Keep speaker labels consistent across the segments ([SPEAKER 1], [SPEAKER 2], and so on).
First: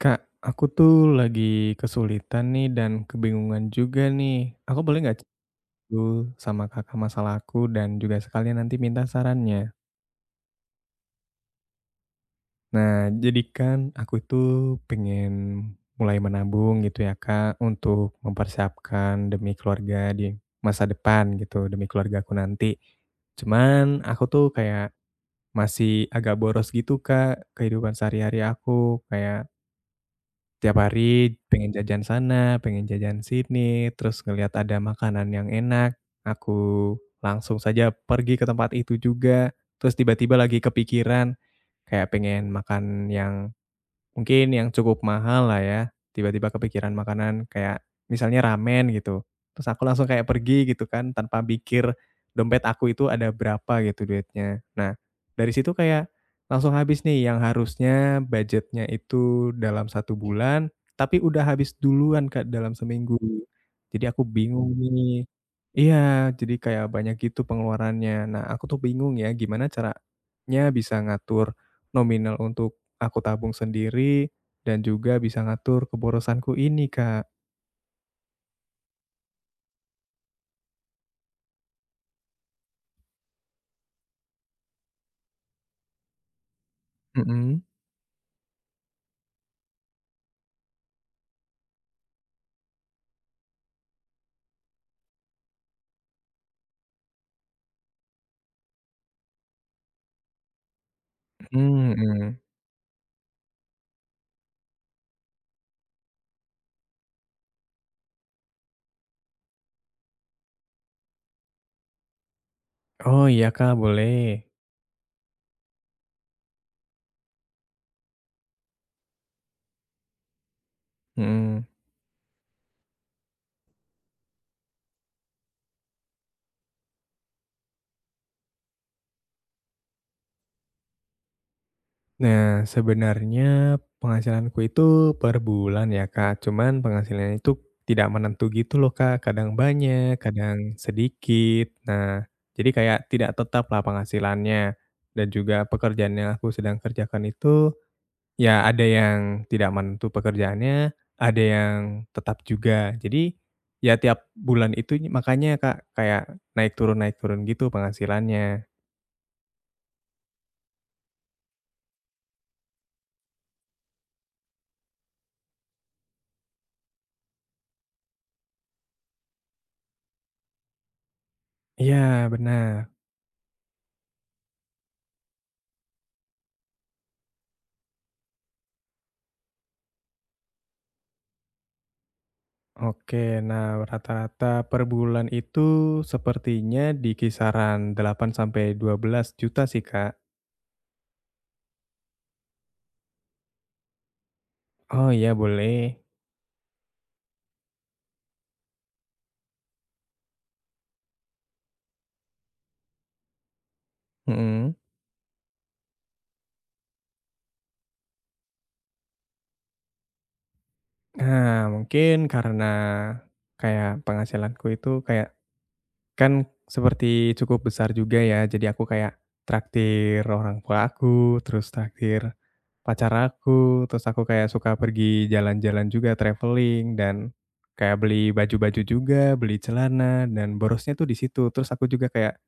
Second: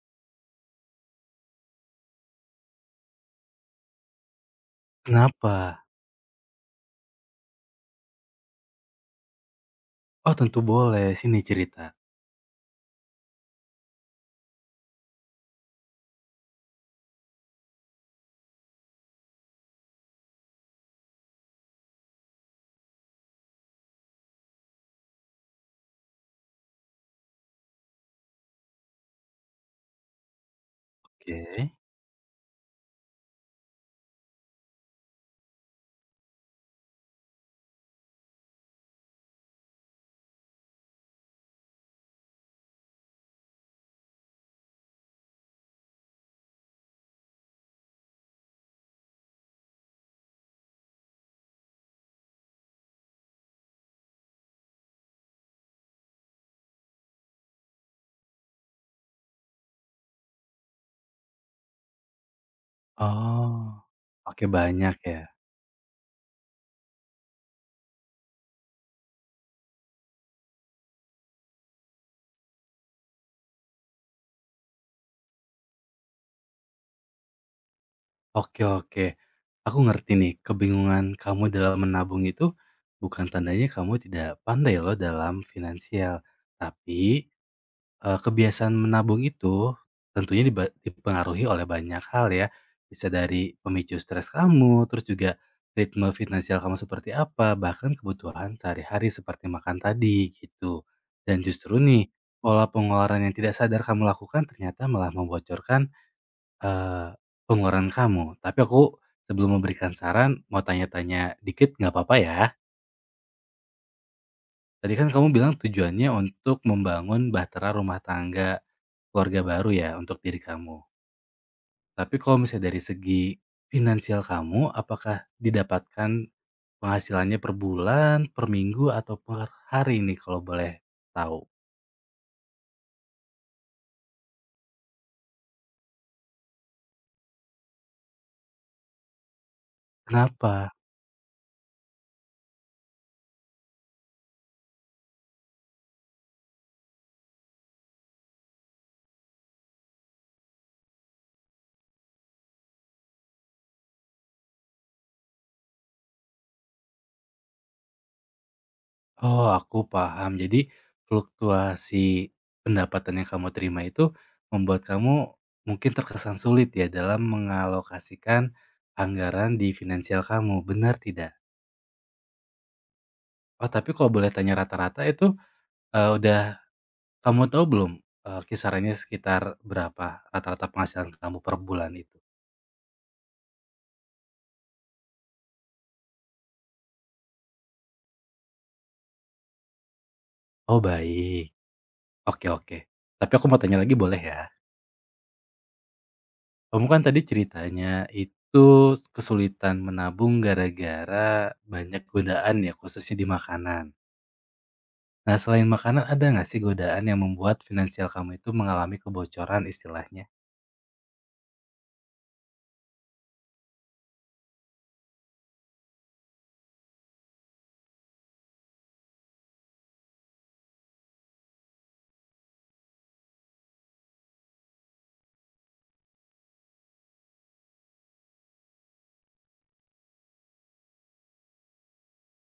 [SPEAKER 1] Kak, aku tuh lagi kesulitan nih dan kebingungan juga nih. Aku boleh nggak
[SPEAKER 2] Kenapa?
[SPEAKER 1] dulu sama kakak masalah aku dan juga sekalian nanti minta sarannya.
[SPEAKER 2] Oh tentu boleh, sini cerita.
[SPEAKER 1] Nah, jadi kan aku itu pengen mulai menabung gitu ya kak untuk mempersiapkan demi keluarga di masa depan gitu, demi keluarga aku nanti. Cuman aku tuh kayak masih agak boros gitu kak kehidupan sehari-hari aku. Kayak tiap hari
[SPEAKER 2] Oke.
[SPEAKER 1] pengen jajan sana, pengen jajan sini, terus ngelihat ada makanan yang enak, aku langsung saja pergi ke tempat itu juga. Terus tiba-tiba lagi kepikiran, kayak pengen makan yang mungkin yang cukup mahal lah ya, tiba-tiba kepikiran makanan kayak misalnya ramen gitu, terus aku langsung kayak pergi gitu kan, tanpa mikir dompet aku itu ada berapa gitu duitnya. Nah, dari situ kayak langsung habis nih yang harusnya budgetnya itu dalam satu bulan, tapi udah habis duluan Kak, dalam seminggu.
[SPEAKER 2] Oh,
[SPEAKER 1] Jadi aku
[SPEAKER 2] oke
[SPEAKER 1] bingung
[SPEAKER 2] banyak ya?
[SPEAKER 1] nih, iya, jadi kayak banyak gitu pengeluarannya. Nah, aku tuh bingung ya, gimana caranya bisa ngatur nominal untuk aku tabung sendiri dan juga bisa ngatur keborosanku ini, Kak.
[SPEAKER 2] Oke oke. Aku ngerti nih, kebingungan kamu dalam menabung itu bukan tandanya kamu tidak pandai loh dalam finansial. Tapi,
[SPEAKER 1] Mhm.
[SPEAKER 2] Kebiasaan menabung itu tentunya dipengaruhi oleh banyak hal ya, bisa dari pemicu stres kamu, terus juga ritme finansial kamu seperti apa, bahkan kebutuhan sehari-hari seperti makan tadi, gitu. Dan justru
[SPEAKER 1] Mhm
[SPEAKER 2] nih,
[SPEAKER 1] mhm.
[SPEAKER 2] pola pengeluaran yang tidak sadar kamu lakukan ternyata malah membocorkan, eee, pengeluaran kamu. Tapi aku sebelum memberikan saran, mau tanya-tanya dikit nggak apa-apa ya?
[SPEAKER 1] Oh iya, Kak, boleh.
[SPEAKER 2] Tadi kan kamu bilang tujuannya untuk membangun bahtera rumah tangga keluarga baru ya untuk diri kamu.
[SPEAKER 1] Mhm.
[SPEAKER 2] Tapi kalau misalnya dari segi finansial kamu, apakah didapatkan penghasilannya per bulan, per minggu, atau per hari nih kalau boleh tahu?
[SPEAKER 1] Nah, sebenarnya penghasilanku itu per bulan ya, Kak, cuman penghasilannya itu tidak menentu gitu loh, Kak, kadang banyak,
[SPEAKER 2] Kenapa?
[SPEAKER 1] kadang sedikit. Nah, jadi kayak tidak tetap lah penghasilannya dan juga pekerjaan yang aku sedang kerjakan itu, ya ada yang tidak menentu pekerjaannya, ada yang tetap juga. Jadi, ya tiap bulan itu makanya Kak, kayak naik turun gitu penghasilannya.
[SPEAKER 2] Oh, aku paham. Jadi fluktuasi pendapatan yang kamu terima itu membuat kamu mungkin terkesan sulit ya dalam mengalokasikan anggaran di finansial kamu, benar tidak?
[SPEAKER 1] Iya benar.
[SPEAKER 2] Oh, tapi kalau boleh tanya rata-rata itu, udah kamu tahu belum, kisarannya sekitar berapa rata-rata penghasilan kamu per bulan itu?
[SPEAKER 1] Oke, nah rata-rata per bulan itu sepertinya di kisaran 8 sampai 12 juta sih Kak.
[SPEAKER 2] Oh, baik. Oke oke. Tapi aku mau tanya lagi boleh ya?
[SPEAKER 1] Oh iya boleh,
[SPEAKER 2] Kamu kan tadi ceritanya itu kesulitan menabung gara-gara banyak godaan ya, khususnya di makanan.
[SPEAKER 1] mhm.
[SPEAKER 2] Nah, selain makanan ada nggak sih godaan yang membuat finansial kamu itu mengalami kebocoran istilahnya?
[SPEAKER 1] Nah mungkin karena kayak penghasilanku itu kayak kan seperti cukup besar juga ya, jadi aku kayak traktir orang tua aku, terus traktir pacar aku, terus aku kayak suka pergi jalan-jalan juga, traveling, dan kayak beli baju-baju juga, beli celana, dan borosnya tuh di situ. Terus aku juga kayak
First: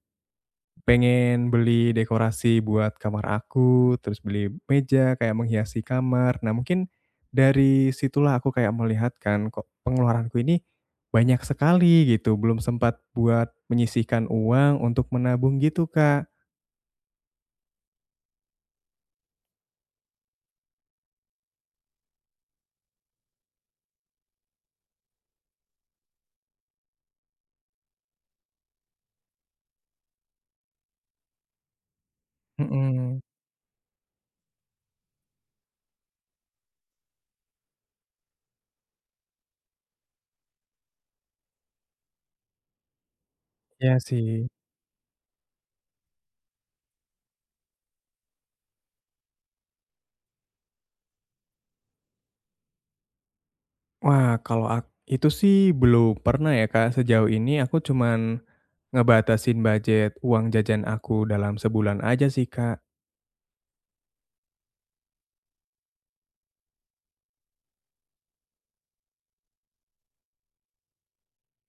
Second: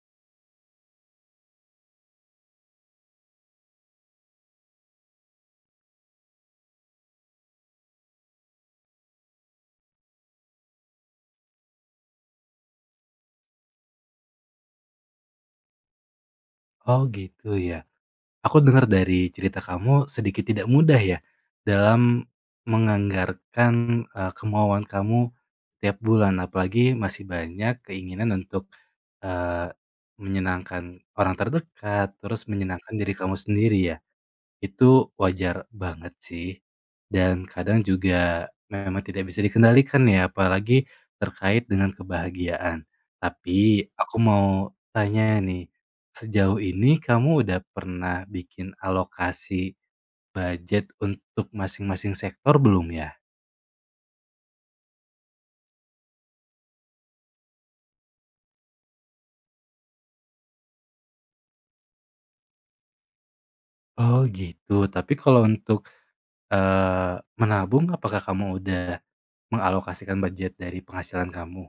[SPEAKER 1] pengen beli dekorasi buat kamar aku, terus beli meja kayak menghiasi kamar. Nah, mungkin dari situlah aku kayak melihat kan, kok pengeluaranku ini banyak sekali gitu, belum sempat buat menyisihkan uang untuk menabung gitu, Kak.
[SPEAKER 2] Oh, gitu ya. Aku dengar dari cerita kamu sedikit tidak mudah ya dalam menganggarkan, kemauan kamu setiap bulan, apalagi masih banyak keinginan untuk, eee, menyenangkan orang terdekat, terus menyenangkan diri
[SPEAKER 1] Mhm,
[SPEAKER 2] kamu sendiri ya. Itu wajar banget sih, dan kadang juga memang tidak bisa dikendalikan ya, apalagi terkait dengan kebahagiaan. Tapi
[SPEAKER 1] iya
[SPEAKER 2] aku
[SPEAKER 1] sih.
[SPEAKER 2] mau tanya nih, sejauh ini kamu udah pernah bikin alokasi budget untuk masing-masing sektor belum ya?
[SPEAKER 1] Wah, kalau itu sih belum pernah ya, Kak. Sejauh ini aku cuman ngebatasin budget uang jajan aku dalam sebulan aja sih, Kak.
[SPEAKER 2] Oh gitu, tapi kalau untuk, menabung apakah kamu udah mengalokasikan budget dari penghasilan kamu?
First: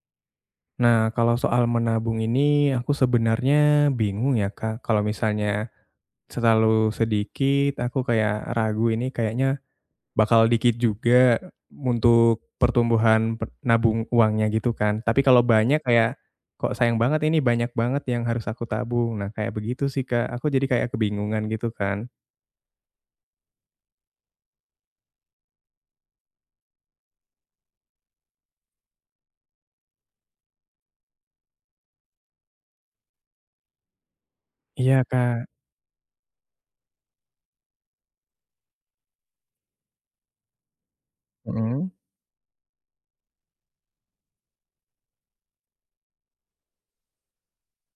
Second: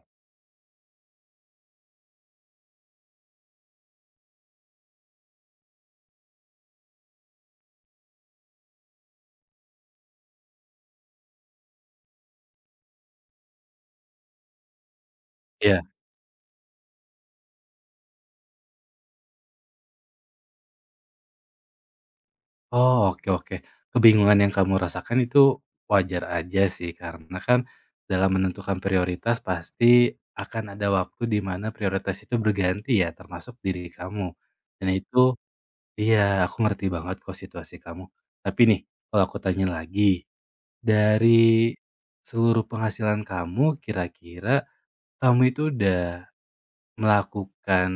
[SPEAKER 1] Nah, kalau soal menabung ini aku sebenarnya bingung ya, Kak. Kalau misalnya terlalu sedikit, aku kayak ragu ini kayaknya bakal dikit juga untuk pertumbuhan per nabung uangnya gitu kan. Tapi kalau
[SPEAKER 2] Ya.
[SPEAKER 1] banyak kayak, "Kok sayang banget ini banyak banget yang harus aku tabung." Nah, kayak begitu sih, Kak. Aku jadi kayak kebingungan gitu kan.
[SPEAKER 2] Oh, oke oke. Kebingungan yang kamu rasakan itu wajar aja sih, karena kan dalam menentukan prioritas pasti akan ada waktu di mana prioritas itu berganti ya, termasuk diri kamu. Dan
[SPEAKER 1] Iya,
[SPEAKER 2] itu
[SPEAKER 1] Kak.
[SPEAKER 2] iya, aku ngerti banget kok situasi kamu. Tapi nih, kalau aku tanya lagi, dari
[SPEAKER 1] Mhm.
[SPEAKER 2] seluruh penghasilan kamu, kira-kira kamu itu udah melakukan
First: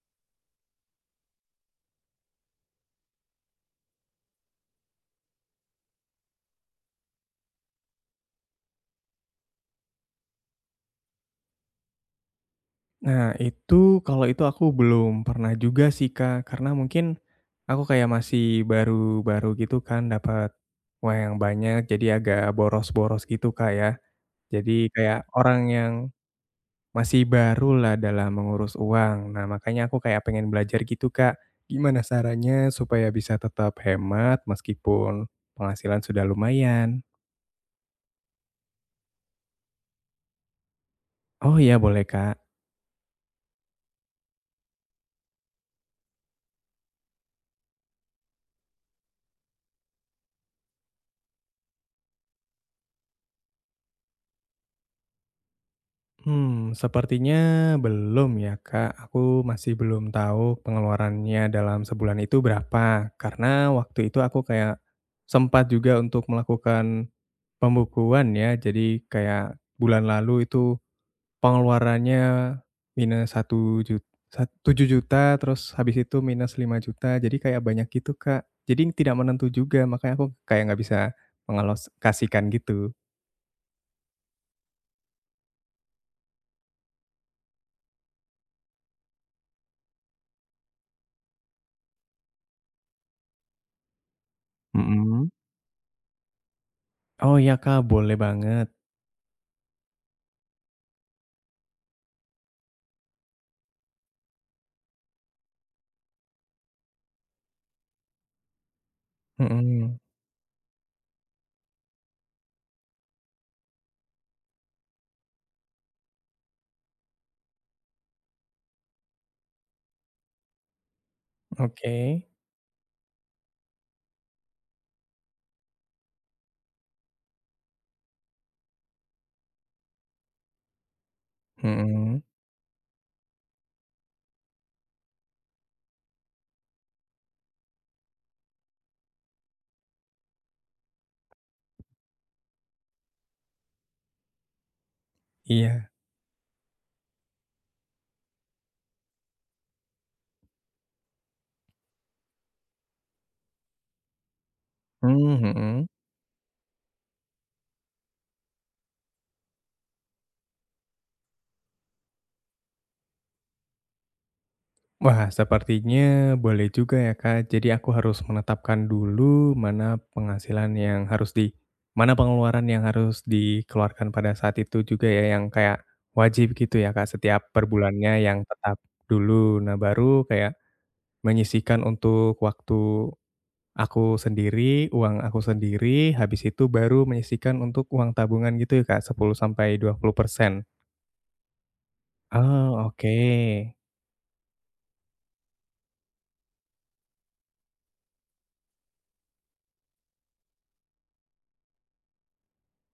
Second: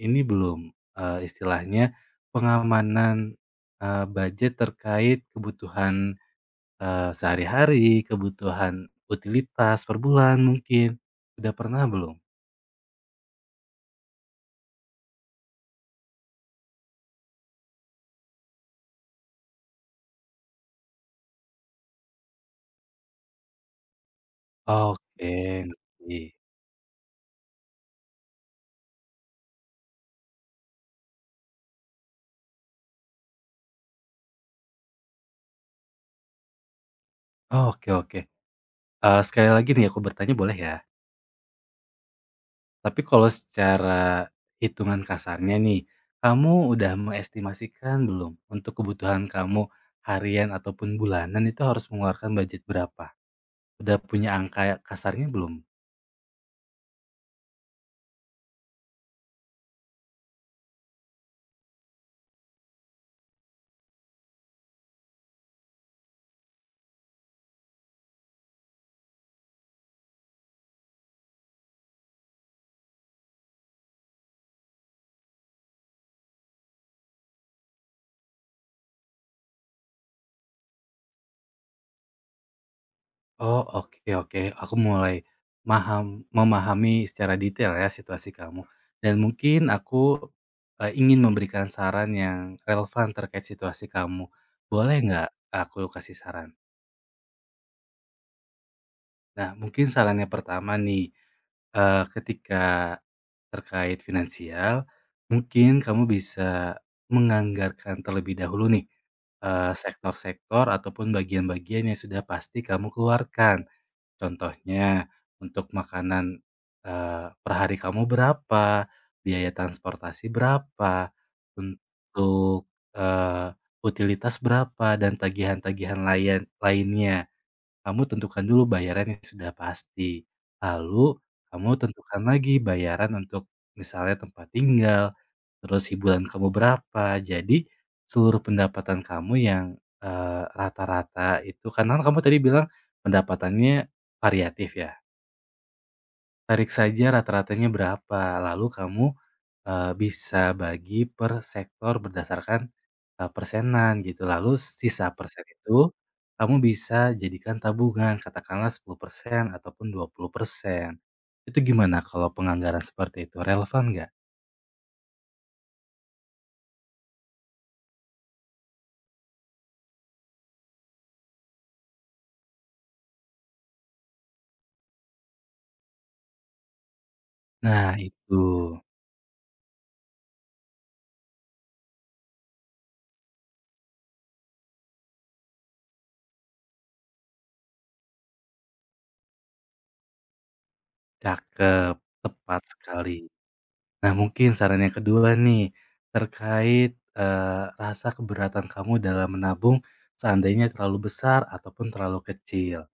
[SPEAKER 2] ini belum, istilahnya pengamanan, budget terkait kebutuhan, sehari-hari, kebutuhan utilitas per bulan mungkin, udah pernah belum?
[SPEAKER 1] Nah, itu kalau itu aku belum pernah juga sih, Kak, karena mungkin aku kayak masih baru-baru gitu kan dapat uang yang banyak, jadi agak boros-boros gitu, Kak, ya. Jadi kayak
[SPEAKER 2] Oke,
[SPEAKER 1] orang yang
[SPEAKER 2] ngerti.
[SPEAKER 1] masih barulah dalam mengurus uang. Nah, makanya aku kayak pengen belajar gitu, Kak. Gimana caranya supaya bisa tetap hemat meskipun penghasilan sudah lumayan?
[SPEAKER 2] Oke oke, sekali lagi nih aku bertanya boleh ya?
[SPEAKER 1] Oh, iya boleh, Kak.
[SPEAKER 2] Tapi kalau secara hitungan kasarnya nih, kamu udah mengestimasikan belum untuk kebutuhan kamu harian ataupun bulanan itu harus mengeluarkan budget berapa? Udah punya angka kasarnya belum?
[SPEAKER 1] Hmm, sepertinya belum ya, Kak. Aku masih belum tahu pengeluarannya dalam sebulan itu berapa. Karena waktu itu aku kayak sempat juga untuk melakukan pembukuan ya. Jadi kayak bulan lalu itu pengeluarannya minus 1 juta, 7 juta, terus habis itu minus 5 juta. Jadi kayak banyak gitu, Kak. Jadi tidak menentu juga, makanya aku kayak nggak bisa mengalokasikan gitu.
[SPEAKER 2] Oh, oke oke, aku mulai memahami secara detail ya situasi kamu, dan mungkin aku, ingin memberikan saran yang relevan terkait situasi kamu. Boleh nggak
[SPEAKER 1] Mm-mm.
[SPEAKER 2] aku kasih saran?
[SPEAKER 1] Oh iya, Kak, boleh banget.
[SPEAKER 2] Nah, mungkin sarannya pertama nih, ketika terkait finansial, mungkin kamu bisa menganggarkan terlebih dahulu nih,
[SPEAKER 1] Mhm.
[SPEAKER 2] sektor-sektor ataupun bagian-bagian yang sudah pasti kamu keluarkan. Contohnya, untuk makanan, per hari kamu berapa, biaya transportasi berapa,
[SPEAKER 1] Oke,
[SPEAKER 2] untuk, eee, utilitas berapa, dan tagihan-tagihan lain lainnya. Kamu tentukan dulu bayaran yang sudah pasti, lalu kamu
[SPEAKER 1] mhm,
[SPEAKER 2] tentukan lagi bayaran untuk misalnya tempat tinggal, terus hiburan kamu berapa. Jadi seluruh pendapatan kamu yang, rata-rata itu karena kan kamu tadi bilang pendapatannya variatif ya,
[SPEAKER 1] iya,
[SPEAKER 2] tarik saja rata-ratanya berapa, lalu kamu, bisa bagi per sektor berdasarkan, persenan gitu. Lalu sisa
[SPEAKER 1] mmm,
[SPEAKER 2] persen
[SPEAKER 1] mhm.
[SPEAKER 2] itu kamu bisa jadikan tabungan, katakanlah 10% ataupun 20%. Itu gimana kalau penganggaran seperti itu, relevan nggak?
[SPEAKER 1] Wah, sepertinya boleh juga ya, Kak. Jadi aku harus menetapkan dulu mana penghasilan yang harus di mana pengeluaran yang harus dikeluarkan pada saat itu juga ya, yang kayak wajib gitu ya, Kak, setiap per
[SPEAKER 2] Nah
[SPEAKER 1] bulannya
[SPEAKER 2] itu,
[SPEAKER 1] yang tetap dulu. Nah, baru kayak menyisihkan untuk waktu aku sendiri, uang aku sendiri, habis itu baru menyisihkan untuk uang tabungan gitu ya, Kak, 10 sampai 20%.
[SPEAKER 2] cakep. Tepat
[SPEAKER 1] Oh,
[SPEAKER 2] sekali.
[SPEAKER 1] oke.
[SPEAKER 2] Nah mungkin saran yang kedua nih, terkait, rasa keberatan kamu dalam menabung seandainya terlalu besar ataupun terlalu kecil.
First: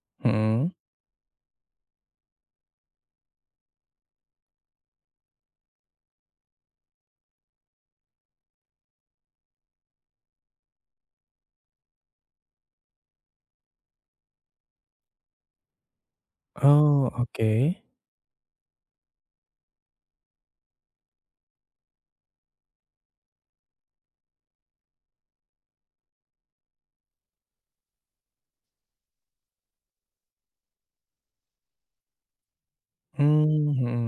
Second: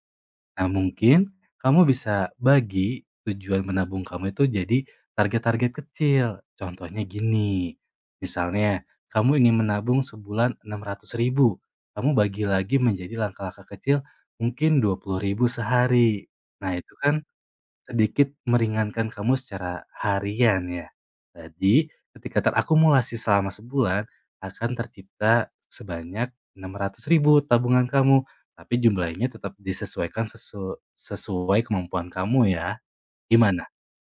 [SPEAKER 2] Nah
[SPEAKER 1] Mhm.
[SPEAKER 2] mungkin kamu bisa bagi tujuan menabung kamu itu jadi target-target kecil. Contohnya gini, misalnya kamu ingin menabung sebulan 600.000, kamu bagi lagi menjadi langkah-langkah kecil mungkin 20.000 sehari. Nah itu
[SPEAKER 1] Oh,
[SPEAKER 2] kan
[SPEAKER 1] oke.
[SPEAKER 2] sedikit meringankan kamu secara harian ya. Jadi ketika terakumulasi selama sebulan akan tercipta sebanyak 600.000 tabungan kamu, tapi jumlahnya tetap disesuaikan sesuai kemampuan kamu ya. Gimana?
[SPEAKER 1] Mmm, mhm.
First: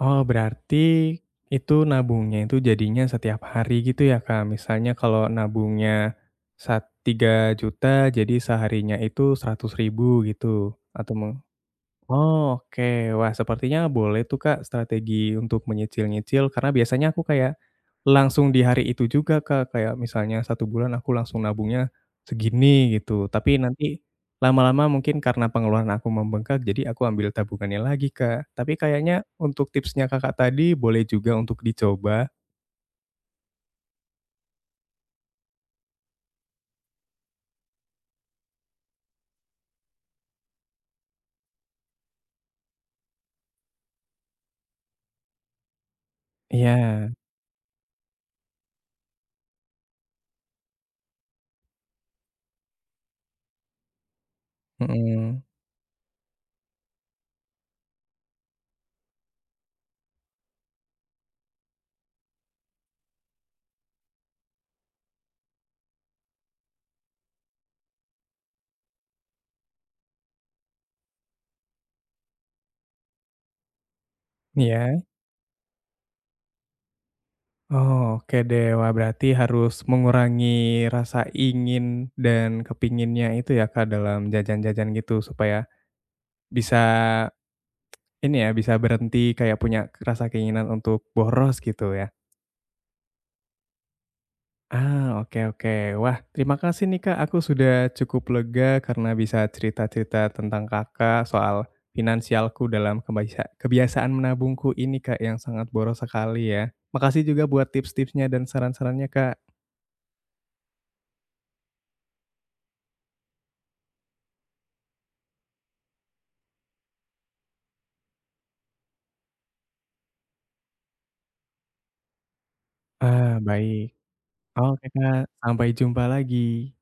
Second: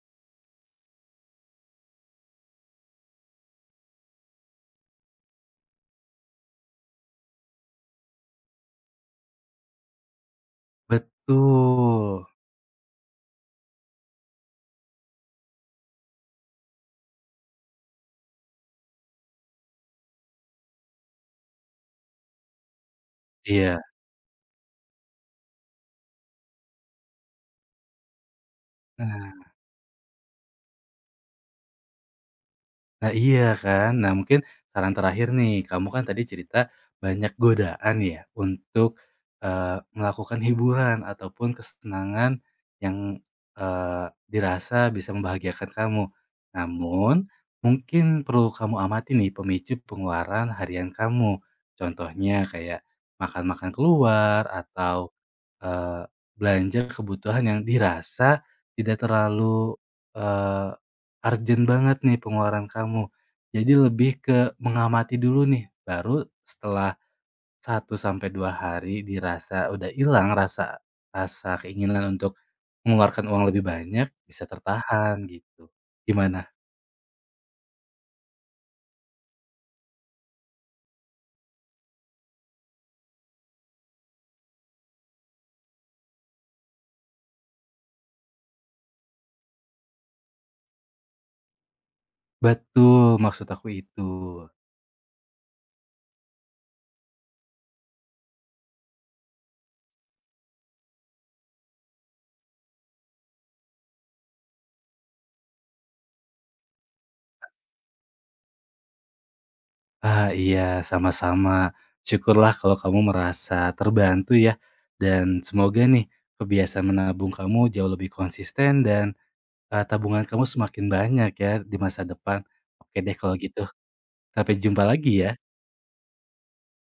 [SPEAKER 1] Oh, berarti itu nabungnya itu jadinya setiap hari gitu ya, Kak? Misalnya kalau nabungnya 3 juta, jadi seharinya itu 100 ribu gitu? Atau mu
[SPEAKER 2] Betul.
[SPEAKER 1] Oke, wah sepertinya boleh tuh Kak strategi untuk menyicil-nyicil karena biasanya aku kayak langsung di hari itu juga Kak, kayak misalnya satu bulan aku langsung nabungnya segini gitu, tapi
[SPEAKER 2] Iya.
[SPEAKER 1] nanti lama-lama mungkin karena pengeluaran aku membengkak jadi aku ambil tabungannya lagi Kak, tapi kayaknya
[SPEAKER 2] Nah
[SPEAKER 1] untuk tipsnya Kakak tadi boleh juga untuk dicoba.
[SPEAKER 2] Nah iya kan. Nah mungkin saran terakhir nih, kamu kan tadi cerita banyak godaan ya untuk, melakukan hiburan ataupun kesenangan yang, dirasa bisa membahagiakan kamu.
[SPEAKER 1] Iya,
[SPEAKER 2] Namun mungkin perlu kamu amati nih pemicu pengeluaran harian kamu. Contohnya kayak makan-makan keluar atau
[SPEAKER 1] mhm,
[SPEAKER 2] Eee, belanja kebutuhan yang dirasa tidak terlalu, eee, urgent banget nih pengeluaran kamu. Jadi lebih ke mengamati dulu nih, baru setelah satu sampai 2 hari dirasa udah hilang rasa rasa keinginan untuk mengeluarkan uang lebih banyak, bisa
[SPEAKER 1] iya.
[SPEAKER 2] tertahan gitu. Gimana?
[SPEAKER 1] Oh, oke deh, wah berarti harus mengurangi rasa ingin dan kepinginnya itu ya Kak, dalam jajan-jajan gitu supaya bisa ini ya, bisa berhenti kayak punya rasa keinginan untuk boros gitu ya.
[SPEAKER 2] Betul, maksud aku itu.
[SPEAKER 1] Ah, oke oke. Wah, terima kasih nih Kak, aku sudah cukup lega karena bisa cerita-cerita tentang Kakak soal finansialku dalam kebiasaan menabungku ini Kak, yang sangat boros sekali ya. Makasih juga buat tips-tipsnya dan saran-sarannya Kak.
[SPEAKER 2] Ah, iya, sama-sama. Syukurlah kalau kamu merasa terbantu ya. Dan semoga nih kebiasaan menabung kamu jauh lebih konsisten dan tabungan kamu semakin banyak ya di masa depan. Oke deh kalau
[SPEAKER 1] Ah,
[SPEAKER 2] gitu.
[SPEAKER 1] baik.
[SPEAKER 2] Sampai jumpa
[SPEAKER 1] Oke Kak,
[SPEAKER 2] lagi ya.
[SPEAKER 1] sampai jumpa lagi.